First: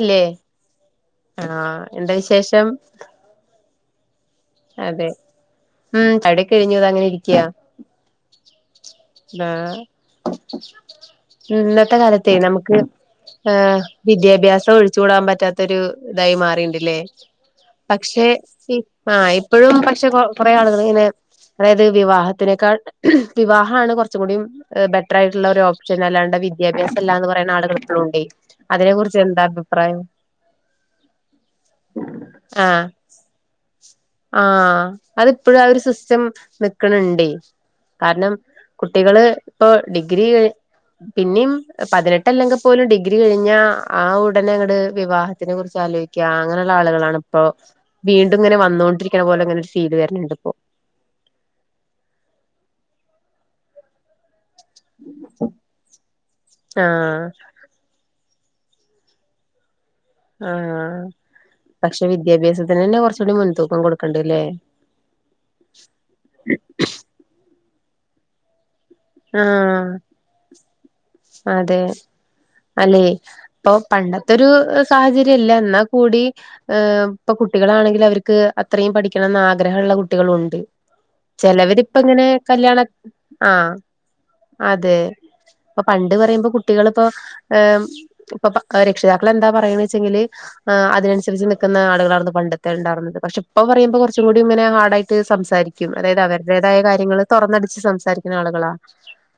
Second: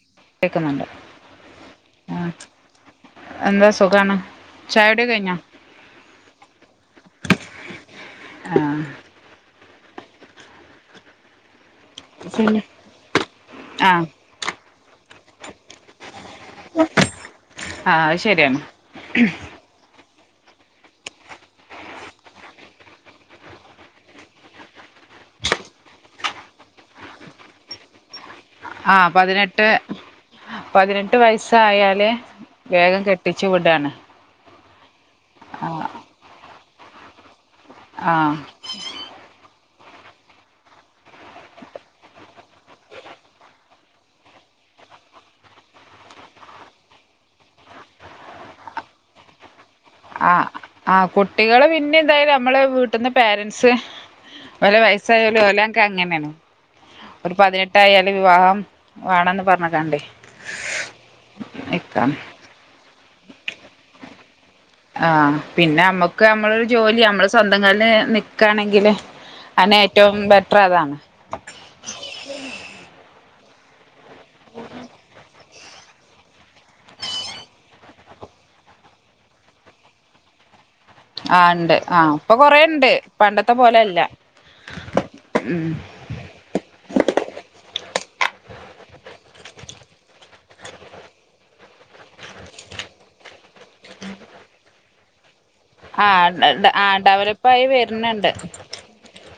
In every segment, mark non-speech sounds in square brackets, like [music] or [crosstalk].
ഇല്ലെ കേക്കുന്നുണ്ട് ആഹ് എന്താ ആ വിശേഷം എന്താ സുഖമാണ് അതെ ഉം തടി കഴിഞ്ഞു അത അങ്ങനെ ഇരിക്കയാ ആ ആഹ് ഇന്നത്തെ കാലത്തെ നമുക്ക് അഹ് ആ വിദ്യാഭ്യാസം ഒഴിച്ച ഒഴിചൂടാൻ പറ്റാത്ത ഒരു ഇതായി മാറിണ്ടില്ലേ ആ അത് പക്ഷെ ശരിയാണ് ഇ അഹ് എപ്പോഴും പക്ഷെ കുറേ ആളുകൾ ഇങ്ങനെ അതായത് വിവാഹത്തിനേക്കാൾ വിവാഹമാണ് കുറച്ച കൂടി ബെറ്ററായിട്ടുള്ള ഒരു ഓപ്ഷൻ അല്ലാണ്ട് വിദ്യാഭ്യാസംല്ലാ എന്ന് പറയുന്ന ആളുകൾ ഇപ്പോഴ ഉണ്ടേ ആ അതിനെ കുറിച്ച് എന്താ പതിനെട്ട് അഭിപ്രായം പതിനെട്ട് വയസ്സ ആയല് ആഹ് വേഗം കെട്ടി ട്ടിച്ചു വിടാണ് ആഹ് അതിപ്പോഴും ആ ഒരു സിസ്റ്റം നിക്കണിണ്ടേ ആ കാരണം കുട്ടികള് ഇപ്പൊ ഡിഗ്രി കഴി പിന്നെയും പതിനെട്ടല്ലെങ്കിൽ പോലും ഡിഗ്രി കഴിഞ്ഞാ ആ ഉടനെ ങ്ങട് വിവാഹത്തിനെ കുറിച്ച് ആലോചിക്കും അങ്ങനെയുള്ള ആളുകളാണ് ഇപ്പോ വീണ്ടും ഇങ്ങനെ വന്നൊണ്ടിരിക്കണ പോലെ അങ്ങനെ ഒരു ഫീല് വരണണ്ട് ഇപ്പോ ആഹ കുട്ടികള് പിന്നെ എന്തായാല നമ്മെ വീട്ടന്ന് പേരൻറ്സ് വല വയസ്സായല വല എനക്ക് അങ്ങനെയാണ് ആഹ് ഒരു പതിനെട്ട് ട്ടായാലും വിവാഹം വേണന്ന് പറഞ്ഞ കണ്ടേ ആഹ പക്ഷെ വിദ്യാഭ്യാസത്തിന് തന്നെ കൊറച്ചൂടി മുൻതൂക്കം കൊടുക്കണ്ടല്ലേ ആഹ് പിന്നെ നമ്മുക്ക് നമ്മളരു ജോലി നമ്മള് സ്വന്തം കാല നിക്കാണെങ്കില് അനെ ആഹ് ഏറ്റവും ബെറ്റർ അതാണ് അതെ അല്ലെ അപ്പൊ പണ്ടത്തെരു സാഹചര്യല്ല എന്നാ കൂടി ഇപ്പൊ കുട്ടികളാണെങ്കിൽ അവർക്ക് അത്രയും പഠിക്കണംന്ന് ആഗ്രഹമ ഉള്ള കുട്ടികളുണ്ട് ആഹ് ഉണ്ട് ചെലവരിപ്പ ആഹ് ഇങ്ങനെ ഇപ്പൊ കൊറേ കല്യാണ ഉണ്ട് പണ്ടത്തെ ആഹ് പോലെല്ല അതെ ഉം ഇപ്പൊ പണ്ട് പറയുമ്പോ കുട്ടികളിപ്പോ ഏഹ് ഇപ്പൊ രക്ഷിതാക്കൾ എന്താ പറയണ വെച്ചെങ്കില് ആ അതിനനുസരിച്ച് നിക്കുന്ന ആളുകളായിരുന്നു പണ്ടത്തെ ഉണ്ടായിരുന്നത് പക്ഷെ ഇപ്പൊ പറയുമ്പോ കുറച്ചും കൂടി ഇങ്ങനെ ഹാർഡായിട്ട് സം തായിരിക്കും അതായത് ആഹ് അവരുടെതായ ആഹ് കാര്യങ്ങള് ഡെവലപ്പായി തുറന്നടിച്ച് വരുന്നുണ്ട് സംസാരിക്കുന്ന ആളുകളാ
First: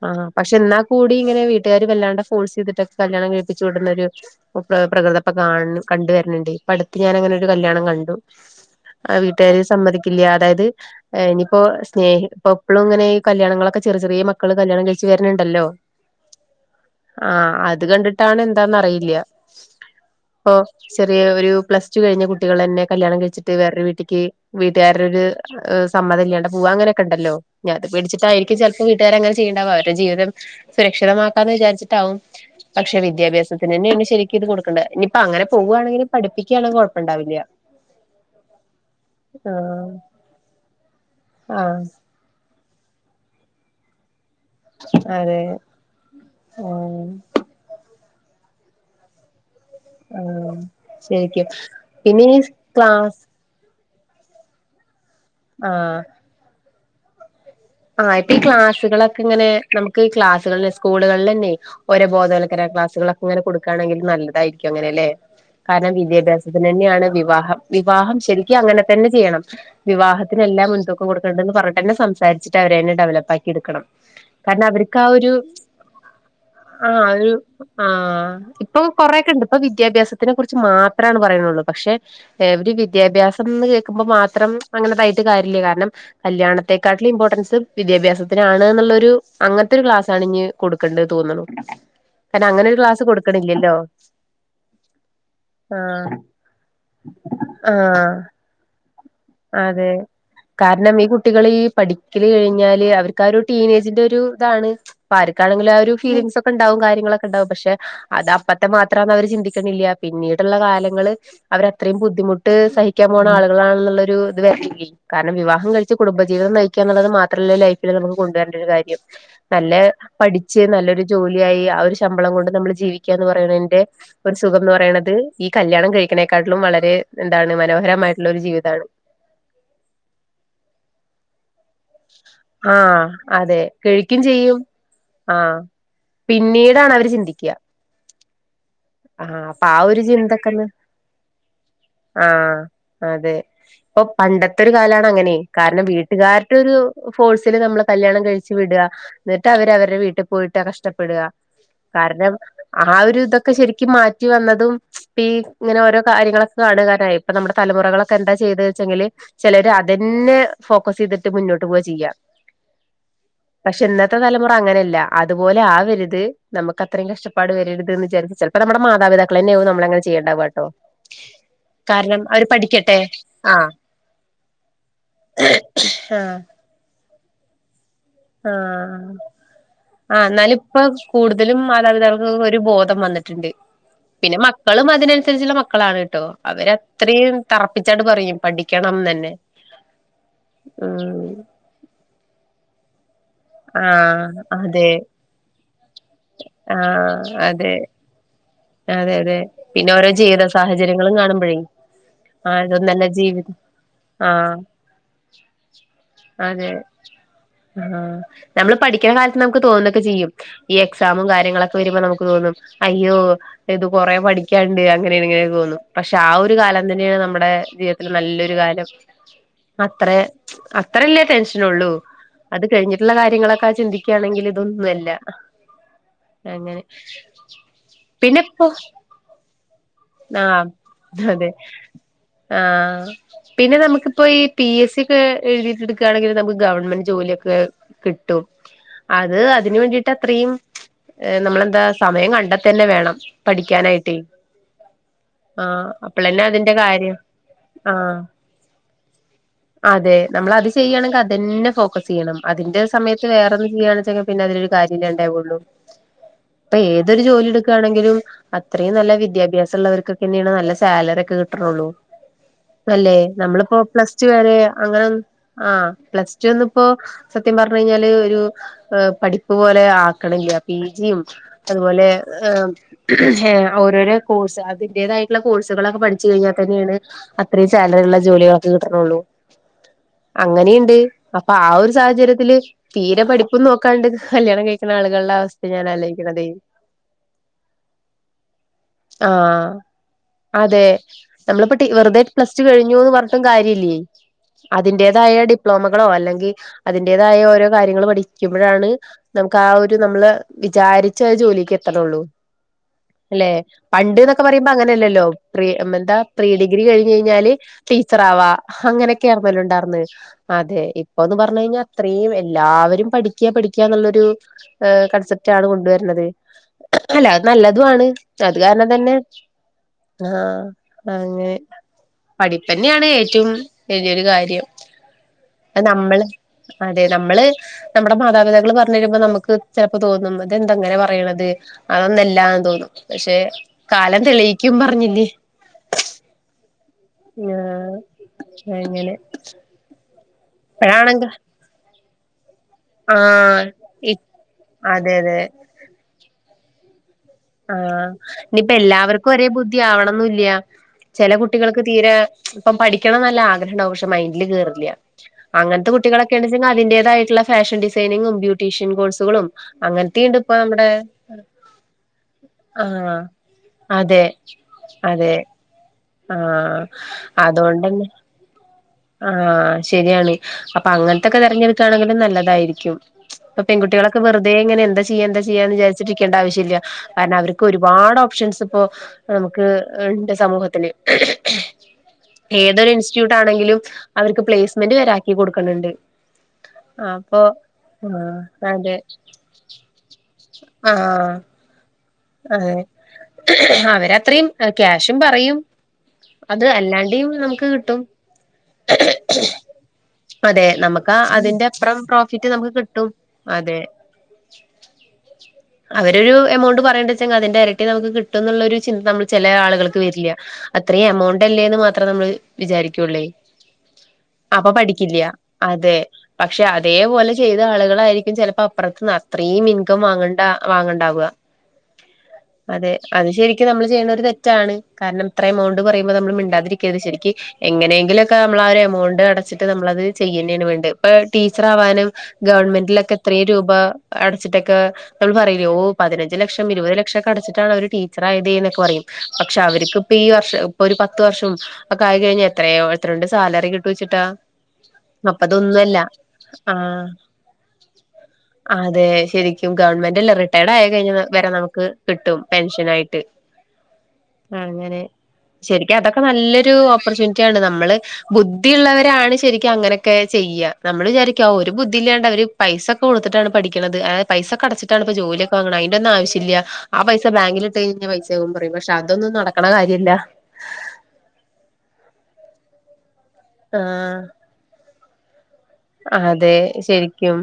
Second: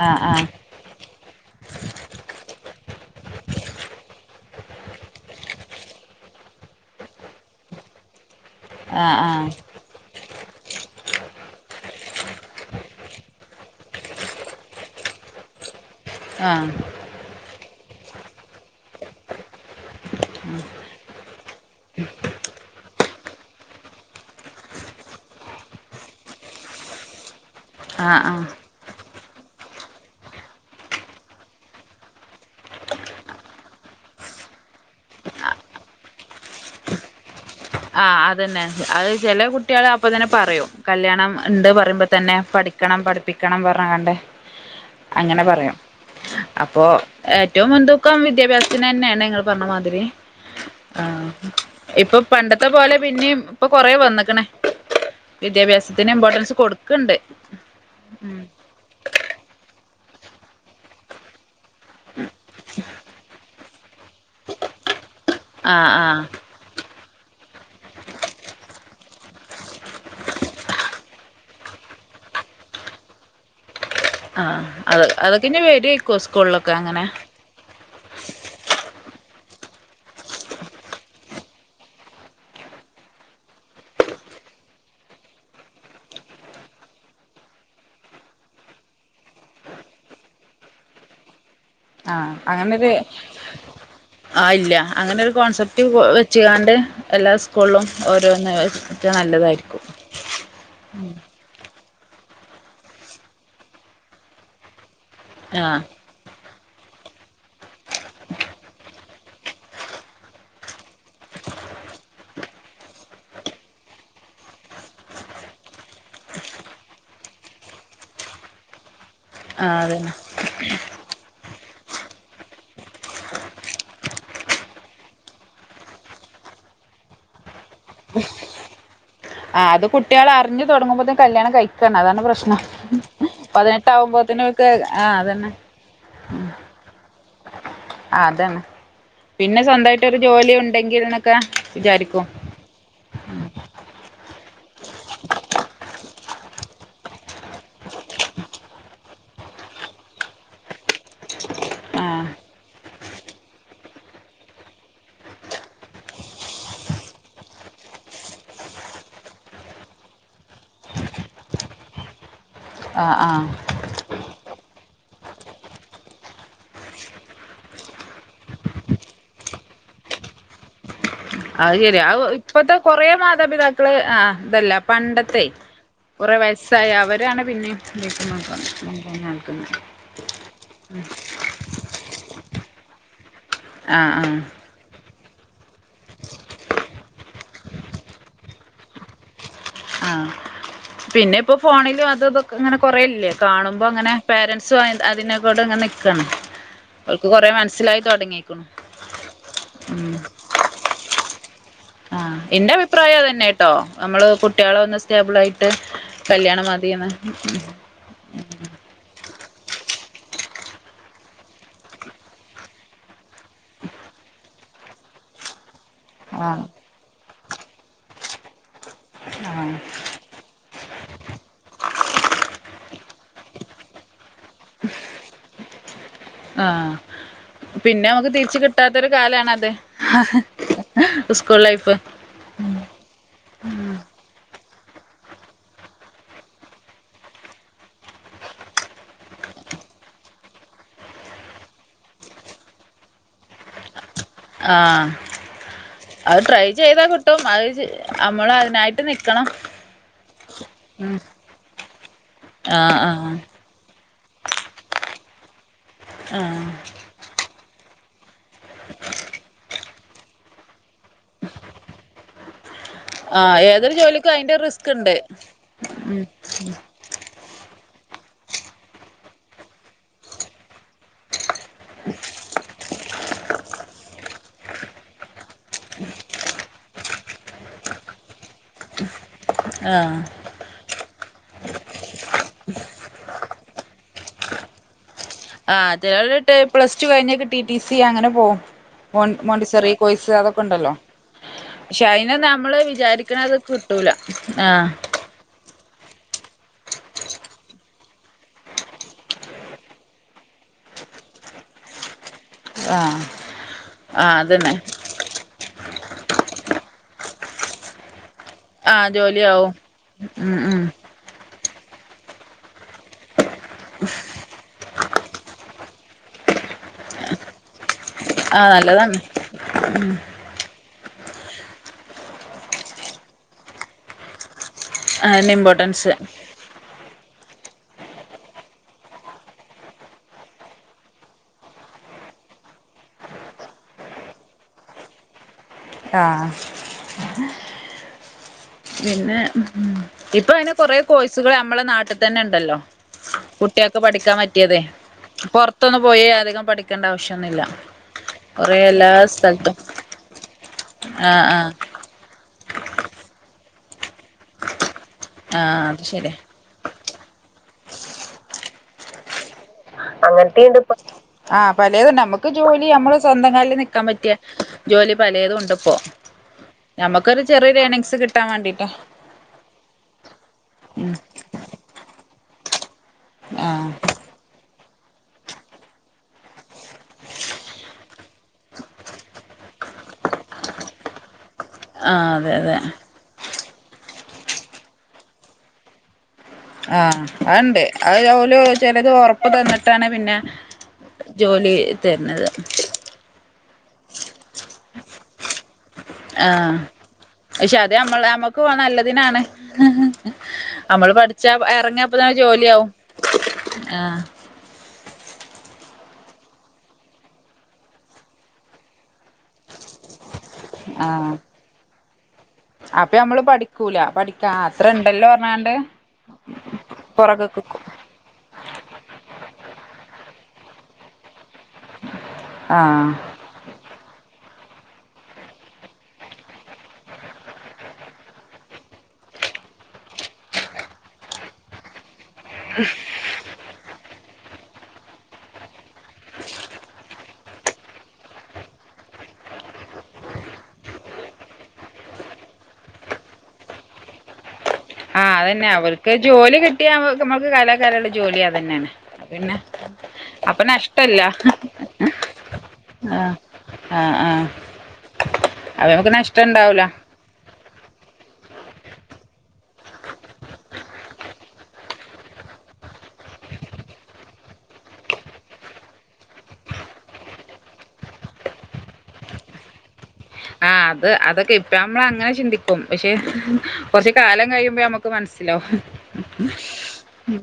ആഹ് ആഹ് പക്ഷെ എന്നാ കൂടി ഇങ്ങനെ വീട്ടുകാർ വല്ലാണ്ട് ഫോഴസ് ചെയ്തിട്ടൊക്കെ കല്യാണം കഴിപ്പിച്ച് വിടുന്നരു പ്രകൃതപ്പ കാ കണ്ടുവരണണ്ട് ഇപ്പ അടുത്ത് ഞാൻ അങ്ങനെ ഒരു കല്യാണം കണ്ടു ആഹ് ആ ആഹ് വീട്ടുകാര സമ്മതി അതായത് ഇനിപ്പോ സ്നേഹി ഇപ്പോ എപ്പഴും ഇങ്ങനെഈ കല്യാണങ്ങളൊക്കെ ചെറിയ ചെറിയ മക്കൾ കല്യാണം കഴിച്ച് വരണണ്ടല്ലോ ആഹ് ആഹ് അത് കണ്ടിട്ടാണ് എന്താന്ന് അറിയില്ല ഇപ്പൊ ചെറിയ ഒരു പ്ലസ് ടുകഴിഞ്ഞ കുട്ടികൾന്നെ കല്യാണം കഴിച്ചിട്ട് വേറൊരു വീട്ടിക്ക് വീട്ടുകാര ഒരു സമ്മതില്ലാണ്ട് പൂവ അങ്ങനെൊക്കെണ്ടല്ലോ അത് ആഹ് ആഹ് പേടിച്ചിട്ടായിരിക്കും ചില ട്ടുകാർ അങ്ങനെ ചെയ്യണ്ടാവ അവരുടെ ജീവിതം സുരക്ഷിതമാക്കാ എന്ന് വിചാരിച്ചിട്ടാവും പക്ഷെ വിദ്യാഭ്യാസത്തി തന്നെയാണ് ശരിക്കും ഇത് കൊടുക്കണ്ടത് ഇനിപ്പോ അങ്ങനെ പോവാണെങ്കി പഠിപ്പിക്കയാണെങ്കിൽ കൊഴപ്പംണ്ടാവില്ല ആഹ് അതന്നെ അത് ചെലെ കുട്ടികള് ആഹ് അപ്പൊ തന്നെ പറയും കല്യാണം ഇണ്ട് ആഹ് പറയുമ്പോ തന്നെ പഠിക്കണം പഠിപ്പിക്കണം പറഞ്ഞങ്ങാണ്ട് അതെ അങ്ങനെ പറയും അപ്പൊ ആഹ് ഏറ്റവും മുൻതൂ ക്കം വിദ്യാഭ്യാസത്തിന് തന്നേണ് ങ്ങൾ പറഞ്ഞമാതിരി ആഹ് ആഹ് ശരിക്കും ഇപ്പം പിന്നെ ഈ പണ്ടത്തെ പോലെ ക്ലാസ് പിന്നെയും ഇപ്പൊ കൊറെ വന്നിക്ക്ണ് ആഹ് വിദ്യാഭ്യാസത്തിന് ഇമ്പോർട്ടൻസ് കൊടുക്ക്ണ്ട് ആഹ് ഇപ്പ ഈ ക്ലാസുകളൊക്കെ ഇങ്ങനെ നമുക്ക് ഈ ക്ലാസ്സുകളെ സ്കൂളുകളിലെന്നെ ഓരോ ബോധവൽക്കരണ ക്ലാസുകളൊക്കെ ഇങ്ങനെ കൊട്ക്കാണെങ്കിൽ നല്ലതായിരിക്കും അങ്ങനെല്ലെ ആഹ് കാരണം ആഹ് വിദ്യാഭ്യാസം ത്തിന് തന്നെയാണ് വിവാഹം വിവാഹം ശരിക്കും അങ്ങനെ തന്നെ ചെയ്യണം വിവാഹത്തിനെല്ലാ മുൻതൂക്കം കൊടുക്കണ്ടെന്ന് പറഞ്ഞട്ട് തന്നെ സംസാരിച്ചിട്ട് അവരെന്നെ ഡെവലപ്പാക്കി എടുക്കണം ആഹ് കാരണം അവര്ക്ക് അത് ആ ഒരു അതൊക്കെ ഇനി വരുവായിരിക്കും സ്കൂളിലൊക്കെ അങ്ങനെ ആഹ് ഒരു ആഹ് ഇപ്പൊ കൊറേക്കെ ഇണ്ട് ഇപ്പൊ വിദ്യാഭ്യാസത്തിനെ കുറിച്ച് മാത്രാണ് പറയാനുള്ളൂ പക്ഷെ എവര് വിദ്യാഭ്യാസംന്ന് കേക്കുമ്പോ മാത്രം അങ്ങനെതായിട്ട് കാര്യല്ല കാരണം കല്യാണത്തെക്കാട്ടിലും ഇമ്പോർട്ടൻസ് വിദ്യാഭ്യാസത്തിനാണ് ന്നുള്ളൊരു അങ്ങനത്തെ ഒരു ക്ലാസ്സാണ് ഇനി കൊടുക്കണ്ടത് തോന്നണു ആ അങ്ങനെരു ആഹ് ഇല്ല അങ്ങനൊരു കോൺസെപ്റ്റ് ആഹ് വെച്ച്ങ്ങാണ്ട് എല്ലാ ഉസ്കൂളിലും ആഹ് ഓരോന്ന് ഒക്കെ നല്ലതായിരിക്കും അതെ കാരണം ഈ കുട്ടികള് ഈ പഠിക്കല് കഴിഞ്ഞാല് അവർക്ക് ആ ഒരു ടീനേജിന്റെ ഒരു ഇതാണ് അപ്പെ ആര്ക്കാണെങ്കിലും ആ ആഹ് ഒരു ഫീലിങ്ങ്സ്‌ ഒക്കെ ഇണ്ടാവും കാര്യങ്ങളക്കെണ്ടാവും പക്ഷേ അത് അപ്പത്തെ മാത്രാന്ന് അവര് ചിന്തിക്ക്ണില്ല പിന്നീടുള്ള കാലങ്ങള് അവരത്രയും ബുദ്ധിമുട്ട് സഹിക്കാൻ പോണ ആളുകളാണെന്നുള്ളൊരു ഇത് വരണെങ്കിൽ കാരണം വിവാഹം കഴിച്ച് കുടുംബജീവിതം നയിക്കുക എന്നുള്ളത് മാത്രല്ല ലൈഫില് നമുക്ക് കൊണ്ടുവരണ്ട ഒരു കാര്യം നല്ല ആഹ് അതന്നെ പഠിച്ച് നല്ലൊരു ജോലിയായി ആ ഒരു ശമ്പളം കൊണ്ട് നമ്മൾ ജീവിക്കാന്ന് പറയ്ണതിന്റെ ഒരു സുഖംന്ന് പറയണത് ഈ കല്യാണം കഴിക്കണേക്കാട്ടിലും വളരെ എന്താണ് മനോഹരമായിട്ടുള്ള ഒരു ജീവിതാണ് ആഹ് അത് കുട്ടികൾ അറിഞ്ഞു തുടങ്ങുമ്പത്തേക്കും കല്യാണം കഴി ക്കാണ് അതാണ് പ്രശ്നം ആഹ് അതെ പതിനെട്ട് കഴിക്കും ആവുമ്പത്തേനും ചെയ്യും ഓൽക്ക് ആഹ് അതന്നെ പിന്നീടാണ് അവര് ചിന്തിക്ക അതാണ് ആഹ് പിന്നെ അപ്പൊ ആ ഒരു സ്വന്തായിട്ടൊരു ജോലി ചിന്തക്കന്ന് ഉണ്ടെങ്കിൽ എന്നൊക്കെ വിചാരിക്കും ആഹ് അതെ ഇപ്പൊ പണ്ടത്തൊരു കാലാണ് അങ്ങനെ കാരണം വീട്ടുകാർ ട്ടൊരു ഫോഴ്സിൽ നമ്മളെ കല്യാണം കഴിച്ചു വിടുക എന്നിട്ട് അവര് അവരുടെ വീട്ടിൽ പോയിട്ട് കഷ്ടപ്പെട്ക ആഹ് കാരണം ആ ഒരു ഇതൊക്കെ ശരിക്കും മാറ്റി വന്നതും ഇപ്പ ഈ ഇങ്ങനെ ഓരോ കാര്യങ്ങളൊക്കെ കാണുകാനായി ഇപ്പൊ നമ്മുടെ തലമുറകളൊക്കെ എന്താ ചെയ്തത് വെച്ചെങ്കില് ചിലര് അതെന്നെ ഫോക്കസ് ചെയ്തിട്ട് മുന്നോട്ട് പോവാ ചെയ്യാ ആഹ് ആഹ് പക്ഷെ ഇന്നത്തെ തലമുറ അങ്ങനെയല്ല അതുപോലെ ആവരുത് നമുക്ക് അത്രയും കഷ്ടപ്പാട് വരരുത് എന്ന് വിചാരിച്ച നമ്മടെ മാതാപിതാക്കളെന്നേവും നമ്മളെ അങ്ങനെ ചെയ്യണ്ടാവാട്ടോ അത് ശെരിയാ അഹ് ഇപ്പത്തെ കൊറേ ആഹ് മാതാപിതാക്കള് ആഹ് ഇതല്ല പണ്ടത്തേ കുറെ ആഹ് വയസ്സായ അവരാണ് പിന്നേം ആഹ് [unintelligible] ആഹ് എന്നാലും ഇപ്പം കൂടുതലും മാതാപിതാക്കൾക്ക് ഒരു ബോധം വന്നിട്ടുണ്ട് ആഹ് ആഹ് പിന്നെ മക് ക്കളും അതിനനുസരിച്ചുള്ള മക്കളാണ് കേട്ടോ അവരത്രയും തറപ്പിച്ചങ്ങട് പറയും പഠിക്കണംന്ന്ന്നെ ആഹ് പിന്നെ ഇപ്പൊ ഫോണിലും അതും ഇതൊക്കെ ഇങ്ങനെ കൊറേല്ലെ കാണുമ്പോ അങ്ങനെ ആഹ് പേരന്റ്സും അതെ അത് അതിനെക്കൊട് ഇങ്ങനെ നിക്കാണ് ആഹ് ഓൽക്ക് കൊറേ മനസ്സിലാ അതെ മനസ്സിലായി തുടങ്ങി അതെ അതെ പിന്നെ ഓരോ ജീവിത സാഹചര്യങ്ങളും കാണുമ്പോഴേയ് ആഹ് ഇന്റെ അഭിപ്രായം അത് തന്നെട്ടോ നമ്മള് ആഹ് കുട്ടികളെ ഒന്ന് സ്റ്റേബിൾ ആയിട്ട് കല്യാണം അതെ മതീന്ന് ആഹ് നമ്മള് പഠിക്കണ കാലത്ത് നമുക്ക് തോന്നുന്നതൊക്കെ ചെയ്യും ഈ എക്സാമും കാര്യങ്ങളൊക്കെ വരുമ്പോ നമുക്ക് തോന്നും അയ്യോ ഇത് കൊറേ പഠിക്കാന്ണ്ട്, അങ്ങനെ ഇങ്ങനെയൊക്ക തോന്നും, പക്ഷെ ആ ഒരു ആഹ് കാല ത് തന്നെയാണ് നമ്മുടെ ജീവിതത്തിൽ നല്ലൊരു കാലം. ആഹ് അത്ര അത്രല്ലേ ടെൻഷൻ ഉള്ളു അത് കഴിഞ്ഞിട്ടുള്ള കാര്യങ്ങളൊക്കെ ചിന്തിക്കുകയാണെങ്കിൽ ഇതൊന്നുല്ല [unintelligible] അങ്ങനെ പിന്നെ നമുക്ക് തിരിച്ച് കിട്ടാത്ത ഒരു കാലാണത് ആഹ് അതെ സ്കൂൾ ലൈഫ് ആഹ് പിന്നെ നമുക്കിപ്പോ ഈ പി എസ് സി ഒക്കെ എഴുതിട്ട് എടുക്കുകയാണെങ്കിൽ നമുക്ക് ഗവൺമെന്റ് ജോലിയൊക്കെ കിട്ടും അത് അതിന് വേണ്ടിട്ട് അത്രയും നമ്മളെന്താ സമയം കണ്ടെത്തുക തന്നെ വേണം പഠിക്കാനായിട്ടേ ആഹ് ആഹ് അത് അപ്പളന്നെ ട്രൈ അതിന്റെ ചെയ്താ കാര്യം കിട്ടും, അത് ആഹ് നമ്മൾ അതിനായിട്ട് നിക്കണം അതെ നമ്മൾ അത് ഉം ചെയ്യുകയാണെങ്കിൽ അതന്നെ ഫോക്കസ് ചെയ്യണം. അതിന്റെ ആഹ് സമയത്ത് ആഹ് വേറൊന്ന് ചെയ്യാണെച്ചാങ്കിൽ പിന്നെ അതിനൊരു കാര്യം ഇല്ലാണ്ടാവൊള്ളൂ ആഹ് ഇപ്പൊ ഏതൊരു ജോലി എടുക്കുകയാണെങ്കി ങ്കിലും അത്രയും നല്ല വിദ്യാഭ്യാസള്ളവർക്കൊക്കെന്നെയാണ് നല്ല സാലറി ഒക്കെ കിട്ട്ണ്ള്ളൂ അല്ലെ ആഹ് നമ്മളിപ്പോ ഏതൊരു പ്ലസ് ടു ജോലിക്കും വരെ അയിന്റെ റിസ്ക് അങ്ങനെ ഉണ്ട് ആഹ് ഉം പ്ലസ് ടു ഒന്നും ഇപ്പോ സത്യം പറഞ്ഞു കഴിഞ്ഞാല് ഒരു പഠിപ്പ് പോലെ ആക്കണില്ല, പി ജി യും അതുപോലെ ഉം ഏഹ് ഓരോരോ കോഴ്സ്, അതിന്റെതായിട്ടുള്ള കോഴ്സുകളൊക്കെ പഠിച്ചു കഴിഞ്ഞാൽ തന്നെയാണ് അത്രയും സാലറി ഉള്ള ജോലികളൊക്കെ കിട്ടണള്ളൂ ആഹ് അങ്ങനെയുണ്ട്, അപ്പൊ ആ ഒരു സാഹചര്യത്തില് തീരെ പഠിപ്പും നോക്കാണ്ട് കല്യാണം കഴി ക്ക്ണ ആളുകളുടെ അവസ്ഥയാണ് ഞാൻ ആഹ് ആലോചിക്കണതേ ചിലവര് പ്ലസ് ടു കഴിഞ്ഞിട്ട് ടി ടി സി അങ്ങനെ പോവും ആ മോണ്ടിസോറി കൊയ്സ് അതൊക്കെ അതെ ഉണ്ടല്ലോ. നമ്മളിപ്പോ പക്ഷെ വെറുതെ അയ്ന് പ്ലസ് ടു നമ്മള് വിചാരിക്ക്‌ണ അത് കിട്ടൂല ആഹ് അതിന്റെതായ ഡിപ്ലോമകളോ അല്ലെങ്കിൽ അതിന്റേതായ ഓരോ കാര്യങ്ങള് പഠിക്കുമ്പോഴാണ് നമുക്ക് ആ ഒരു നമ്മള് വിചാരിച്ച ജോലിക്ക് എത്തണുള്ളൂ ആഹ് അല്ലെ പണ്ട് ആഹ് എന്നൊക്കെ പറയുമ്പോ അതന്നെ അങ്ങനെയല്ലല്ലോ പ്രീ എന്താ പ്രീ ഡിഗ്രി കഴിഞ്ഞ് കഴിഞ്ഞാല് ടീച്ചർ ആവാം ആഹ് അങ്ങനെയൊക്കെ ആർന്നല്ലോ ജോലിയാവും ഉണ്ടാർന്ന് ഉം ഉം അതെ ഇപ്പോന്ന് പറഞ്ഞു കഴിഞ്ഞാൽ അത്രയും എല്ലാവരും പഠിക്കുക പഠിക്കുക എന്നുള്ളൊരു കൺസെപ്റ്റ് ആണ് കൊണ്ടുവരണത് അല്ല അത് നല്ലതുവാണ്, അത് ആഹ് കാരണം തന്നെ നല്ലതാണ് ആഹ് അങ്ങനെ പഠിപ്പന്നെയാണ് ഏറ്റവും വലിയൊരു കാര്യം അതിന് ഇമ്പോർട്ടൻസ് നമ്മള് അതെ നമ്മള് നമ്മുടെ മാതാപിതാക്കള് പറഞ്ഞു തരുമ്പോ നമുക്ക് ചെലപ്പോ തോന്നും ഇതെന്തങ്ങനെ പറയണത് അതൊന്നല്ലാന്ന് തോന്നും, പക്ഷെ കാലം തെളീയിക്കും പറഞ്ഞില്ലേ ആഹ് [unintelligible] അങ്ങനെ പിന്നെ ഇപ്പൊ അയ്‌ന് കൊറേ ഇപ്പഴാണെങ്കി കോഴ്സുകൾ നമ്മളെ നാട്ടിൽ തന്നെ ഉണ്ടല്ലോ ആഹ് കുട്ടികൾക്ക് ഇ പഠിക്കാൻ പറ്റിയതെ, അതെ അതെ പൊറത്തൊന്നും പോയി അധികം പഠി ആഹ് ഇനിയിപ്പ എല്ലാ എല്ലാവർക്കും ഒരേ സ്ഥലത്തും ബുദ്ധി ആവണന്നില്ല ചെല ആഹ് ആഹ് കുട്ടികൾക്ക് തീരെ ഇപ്പൊ പഠിക്കണം നല്ല ആഗ്രഹം ഉണ്ടാവും പക്ഷെ മൈന്ഡില് കേറില്ല ആഹ് അങ്ങനത്തെ അത് ശരിയാ കുട്ടികളൊക്കൊണ് അതിന്റേതായിട്ടുള്ള ഫാഷൻ ഡിസൈനിങ്ങും ബ്യൂട്ടീഷ്യൻ കോഴ്സുകളും അങ്ങനത്തിണ്ട് ഇപ്പൊ നമ്മുടെ ആ പലേതുണ്ട് നമ്മുക്ക് ജോലി നമ്മള് ആഹ് സ്വന്തം കാലിൽ നിക്കാൻ അതെ പറ്റിയ ജോലി അതെ പലേതുണ്ട് ഇപ്പോ ആഹ് അതോണ്ടന്നെ കിട്ടാ വാണ്ടിട്ടോ ആഹ് ശെരിയാണ് അപ്പൊ അങ്ങനത്തെൊക്കെ തെരഞ്ഞെടുക്കുകയാണെങ്കിലും നല്ലതായിരിക്കും ഇപ്പൊ ആഹ് പെൺകുട്ടികള വെറുതെ ഇങ്ങനെ എന്താ ചെയ്യാ എന്താ ചെയ്യാ എന്ന് വിചാരിച്ചിരിക്കണ്ട ആവശ്യ ഇല്ല കാരണം അവർക്ക് ഒരുപാട് ഓപ്ഷൻസ് ഇപ്പോ നമുക്ക്ണ്ട് സമൂഹത്തിന് ആഹ് അതെ അതെ ഏതൊരു ഇൻസ്റ്റിറ്റ്യൂട്ട് ആണെങ്കിലും അവർക്ക് പ്ലേസ്മെന്റ് വരാക്കി കൊടുക്കണണ്ട് ആ അപ്പൊ അണ്ട് അത് ഓലു ആഹ് അതെ ചെലത് ഉറപ്പ് തന്നിട്ടാണ് പിന്നെ ആഹ് ജോലി തരുന്നത് അതെ അവരത്രയും ക്യാഷും പറയും അത് ആഹ് അല്ലാണ്ടിം നമുക്ക് പക്ഷെ അത് കിട്ടും മ്മൾ നമ്മുക്ക് നല്ലതിനാണ് അതെ നമ്മള് നമുക്കാ പഠിച്ചാ അതിന്റെ അപ്പറം എറങ്ങിയപ്പതന്നെ പ്രോഫിറ്റ് നമുക്ക് ജോലിയാവും കിട്ടും അതെ ആഹ് അവര ഒരു എമൗണ്ട് പറയേണ്ടത് അതിന്റെ ഇരട്ടി നമുക്ക് കിട്ടും എന്നുള്ള ഒരു ചിന്ത നമ്മള് ചെലേ ആളുകൾക്ക് വരില്ല അത്രേ ആഹ് എമൗണ്ട് ല്ലേന്ന് മാത്രേ നമ്മൾ അപ്പൊ വിചാരിക്കൂള്ളേ നമ്മള് പഠിക്കൂല പഠിക്കാ അപ്പൊ അത്ര പഠിക്കില്ല ഇണ്ടല്ലോ പറഞ്ഞാണ്ട് അതെ പക്ഷെ അതേപോലെ ചെയ്ത പൊറകെക്ക്ക്കും ആളുകളായിരിക്കും ചിലപ്പോ അപ്പറത്ത് അത്രേ ഇൻകം വാങ്ങണ്ട വാങ്ങണ്ടാവുക അതെ ആഹ് അത് ശ ക്കുംനമ്മള് ചെയ്യ്ണ ഒരു തെറ്റാണ് കാരണം ഇത്രേ എമൗണ്ട് പറയുമ്പോ നമ്മൾ മിണ്ടാതിരിക്കരുത് ശരിക്ക് എങ്ങനെയെങ്കിലൊക്കെ നമ്മള ഒരു എമൗണ്ട് അടച്ചിട്ട് നമ്മളത് ചെയ്യന്നേന് വേണ്ട് ഇപ്പൊ ടീച്ചർ ആവാനും ഗവൺമെന്റിലൊക്കെ എത്രേ രൂപ അടച്ചിട്ടൊക്കെ നമ്മൾ പറയില്ലേ ഓ പതിനഞ്ച് ലക്ഷം പ ഇരുപത് ലക്ഷൊക്കെ അടച്ചിട്ടാണ് അവര് ടീച്ചർ ആയതേന് എന്നൊക്കെ പറയും പക്ഷെ അവർക്ക്ിപ്പ ഈ വർഷം ഇപ്പൊ ഒരു പത്ത് വർഷം ആ കായി കഴിഞ്ഞ എത്രയോ എത്രണ്ട് സാലറി കിട്ടുച്ചിട്ടാ ആ അതന്നെ അവർക്ക് ജോലി കിട്ടിയാ ആഹ് നമ്മക്ക് കലാകാലള്ള ജോലി അതന്നെണ് പിന്നെ ഗവൺമെന്റ്ല്ലെ അപ്പൊ റിട്ടയേർഡ് ആയി കഴിഞ്ഞ നഷ്ടല്ല വരെ നമുക്ക് കിട്ടും പെൻഷൻ ആയിട്ട് ആഹ് ആഹ് ആഹ് അങ്ങനെ അത് ശരിക്ക നമുക്ക് അതൊക്കെ നല്ലൊരു നഷ്ടണ്ടാവൂല ഓപ്പർച്യൂണിറ്റി ആണ് നമ്മള് ബുദ്ധിുള്ളവരാണ് ശരിക്കും അങ്ങനെയൊക്കെ ചെയ്യ നമ്മള് വിചാരിക്കുക ഒരു ബുദ്ധിയില്ലാണ്ട അവര് പൈസൊക്കെ കൊടുത്തിട്ടാണ് പഠിക്ക്ണത് പൈസക്കെടച്ചിട്ടാണ് ഇപ്പോ ജോലിയൊക്കെ വങ്ങതി അതിൻ്റെആവശ്യല്ല ആ പൈസ ബാങ്കിലിട്ട് കഴിഞ്ഞ പൈസയാകും പറയും പക്ഷെ അതൊന്നും നടക്കണ കാര്യല്ല ആ അത് അതൊക്കെ ഇപ്പ നമ്മള അങ്ങനെ ചിന്തിക്കും പക്ഷെ ആ കുറച്ച് കാലം കഴിയുമ്പോ നമുക്ക് ക്ക് മനസ്സിലാവു അതെ ശരിക്കും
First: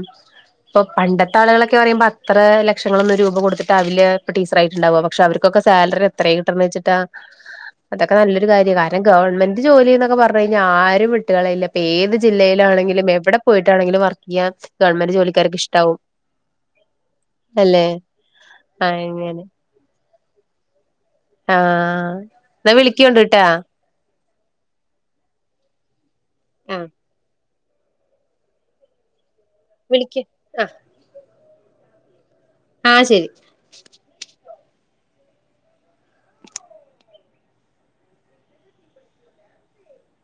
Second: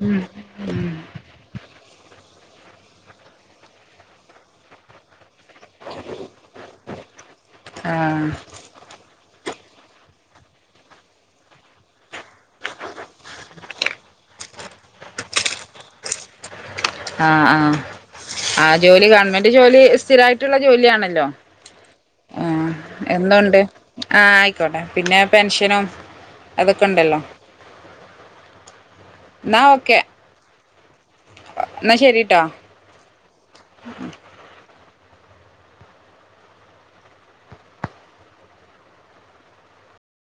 ഇപ്പൊ പണ്ടത്തെ ട്ടാളികളൊക്കെ പറയുമ്പോൾ അത്ര ലക്ഷങ്ങളൊന്ന് രൂപ കൊടുത്തിട്ടാവില്ല ടീച്ചറായിട്ട്ണ്ടാവ പക്ഷെ അവർക്കൊക്കെ സാലറി എത്രേ കിട്ടണേച്ചിട്ടാ ആ അതൊക്ക നല്ലൊരു കാര്യ ണം ഗവൺമെന്റ് ജോലി എന്നൊക്കെ പറഞ്ഞ് കഴിഞ്ഞാൽ ആരും വിട്ടുകളയില്ല ഇപ്പൊ ഏത് ജില്ലയിലാണെങ്കിലും എവിടെ പോയിട്ടാണെങ്കിലും വർക്ക് യ്യാൻ ഗവൺമെന്റ് ജോലിക്കാർക്ക് ഇഷ്ടാവും ആ ആ അല്ലെ ആ ജോലി അങ്ങനെ ഗവൺമെന്റ് ജോലി സ്ഥിരായിട്ടുള്ള ജോലിയാണല്ലോ ആഹ് ആഹ് എന്നാ വിളിക്കോണ്ട് ട്ടാ എന്തുണ്ട് ആഹ് ആയിക്കോട്ടെ പിന്നെ പെൻഷനും ആഹ് അതൊക്കെണ്ടല്ലോ എന്നാ ഓക്കെ വിളിക്ക് ആ എന്നാ ശരീട്ടാ ആഹ് ശരി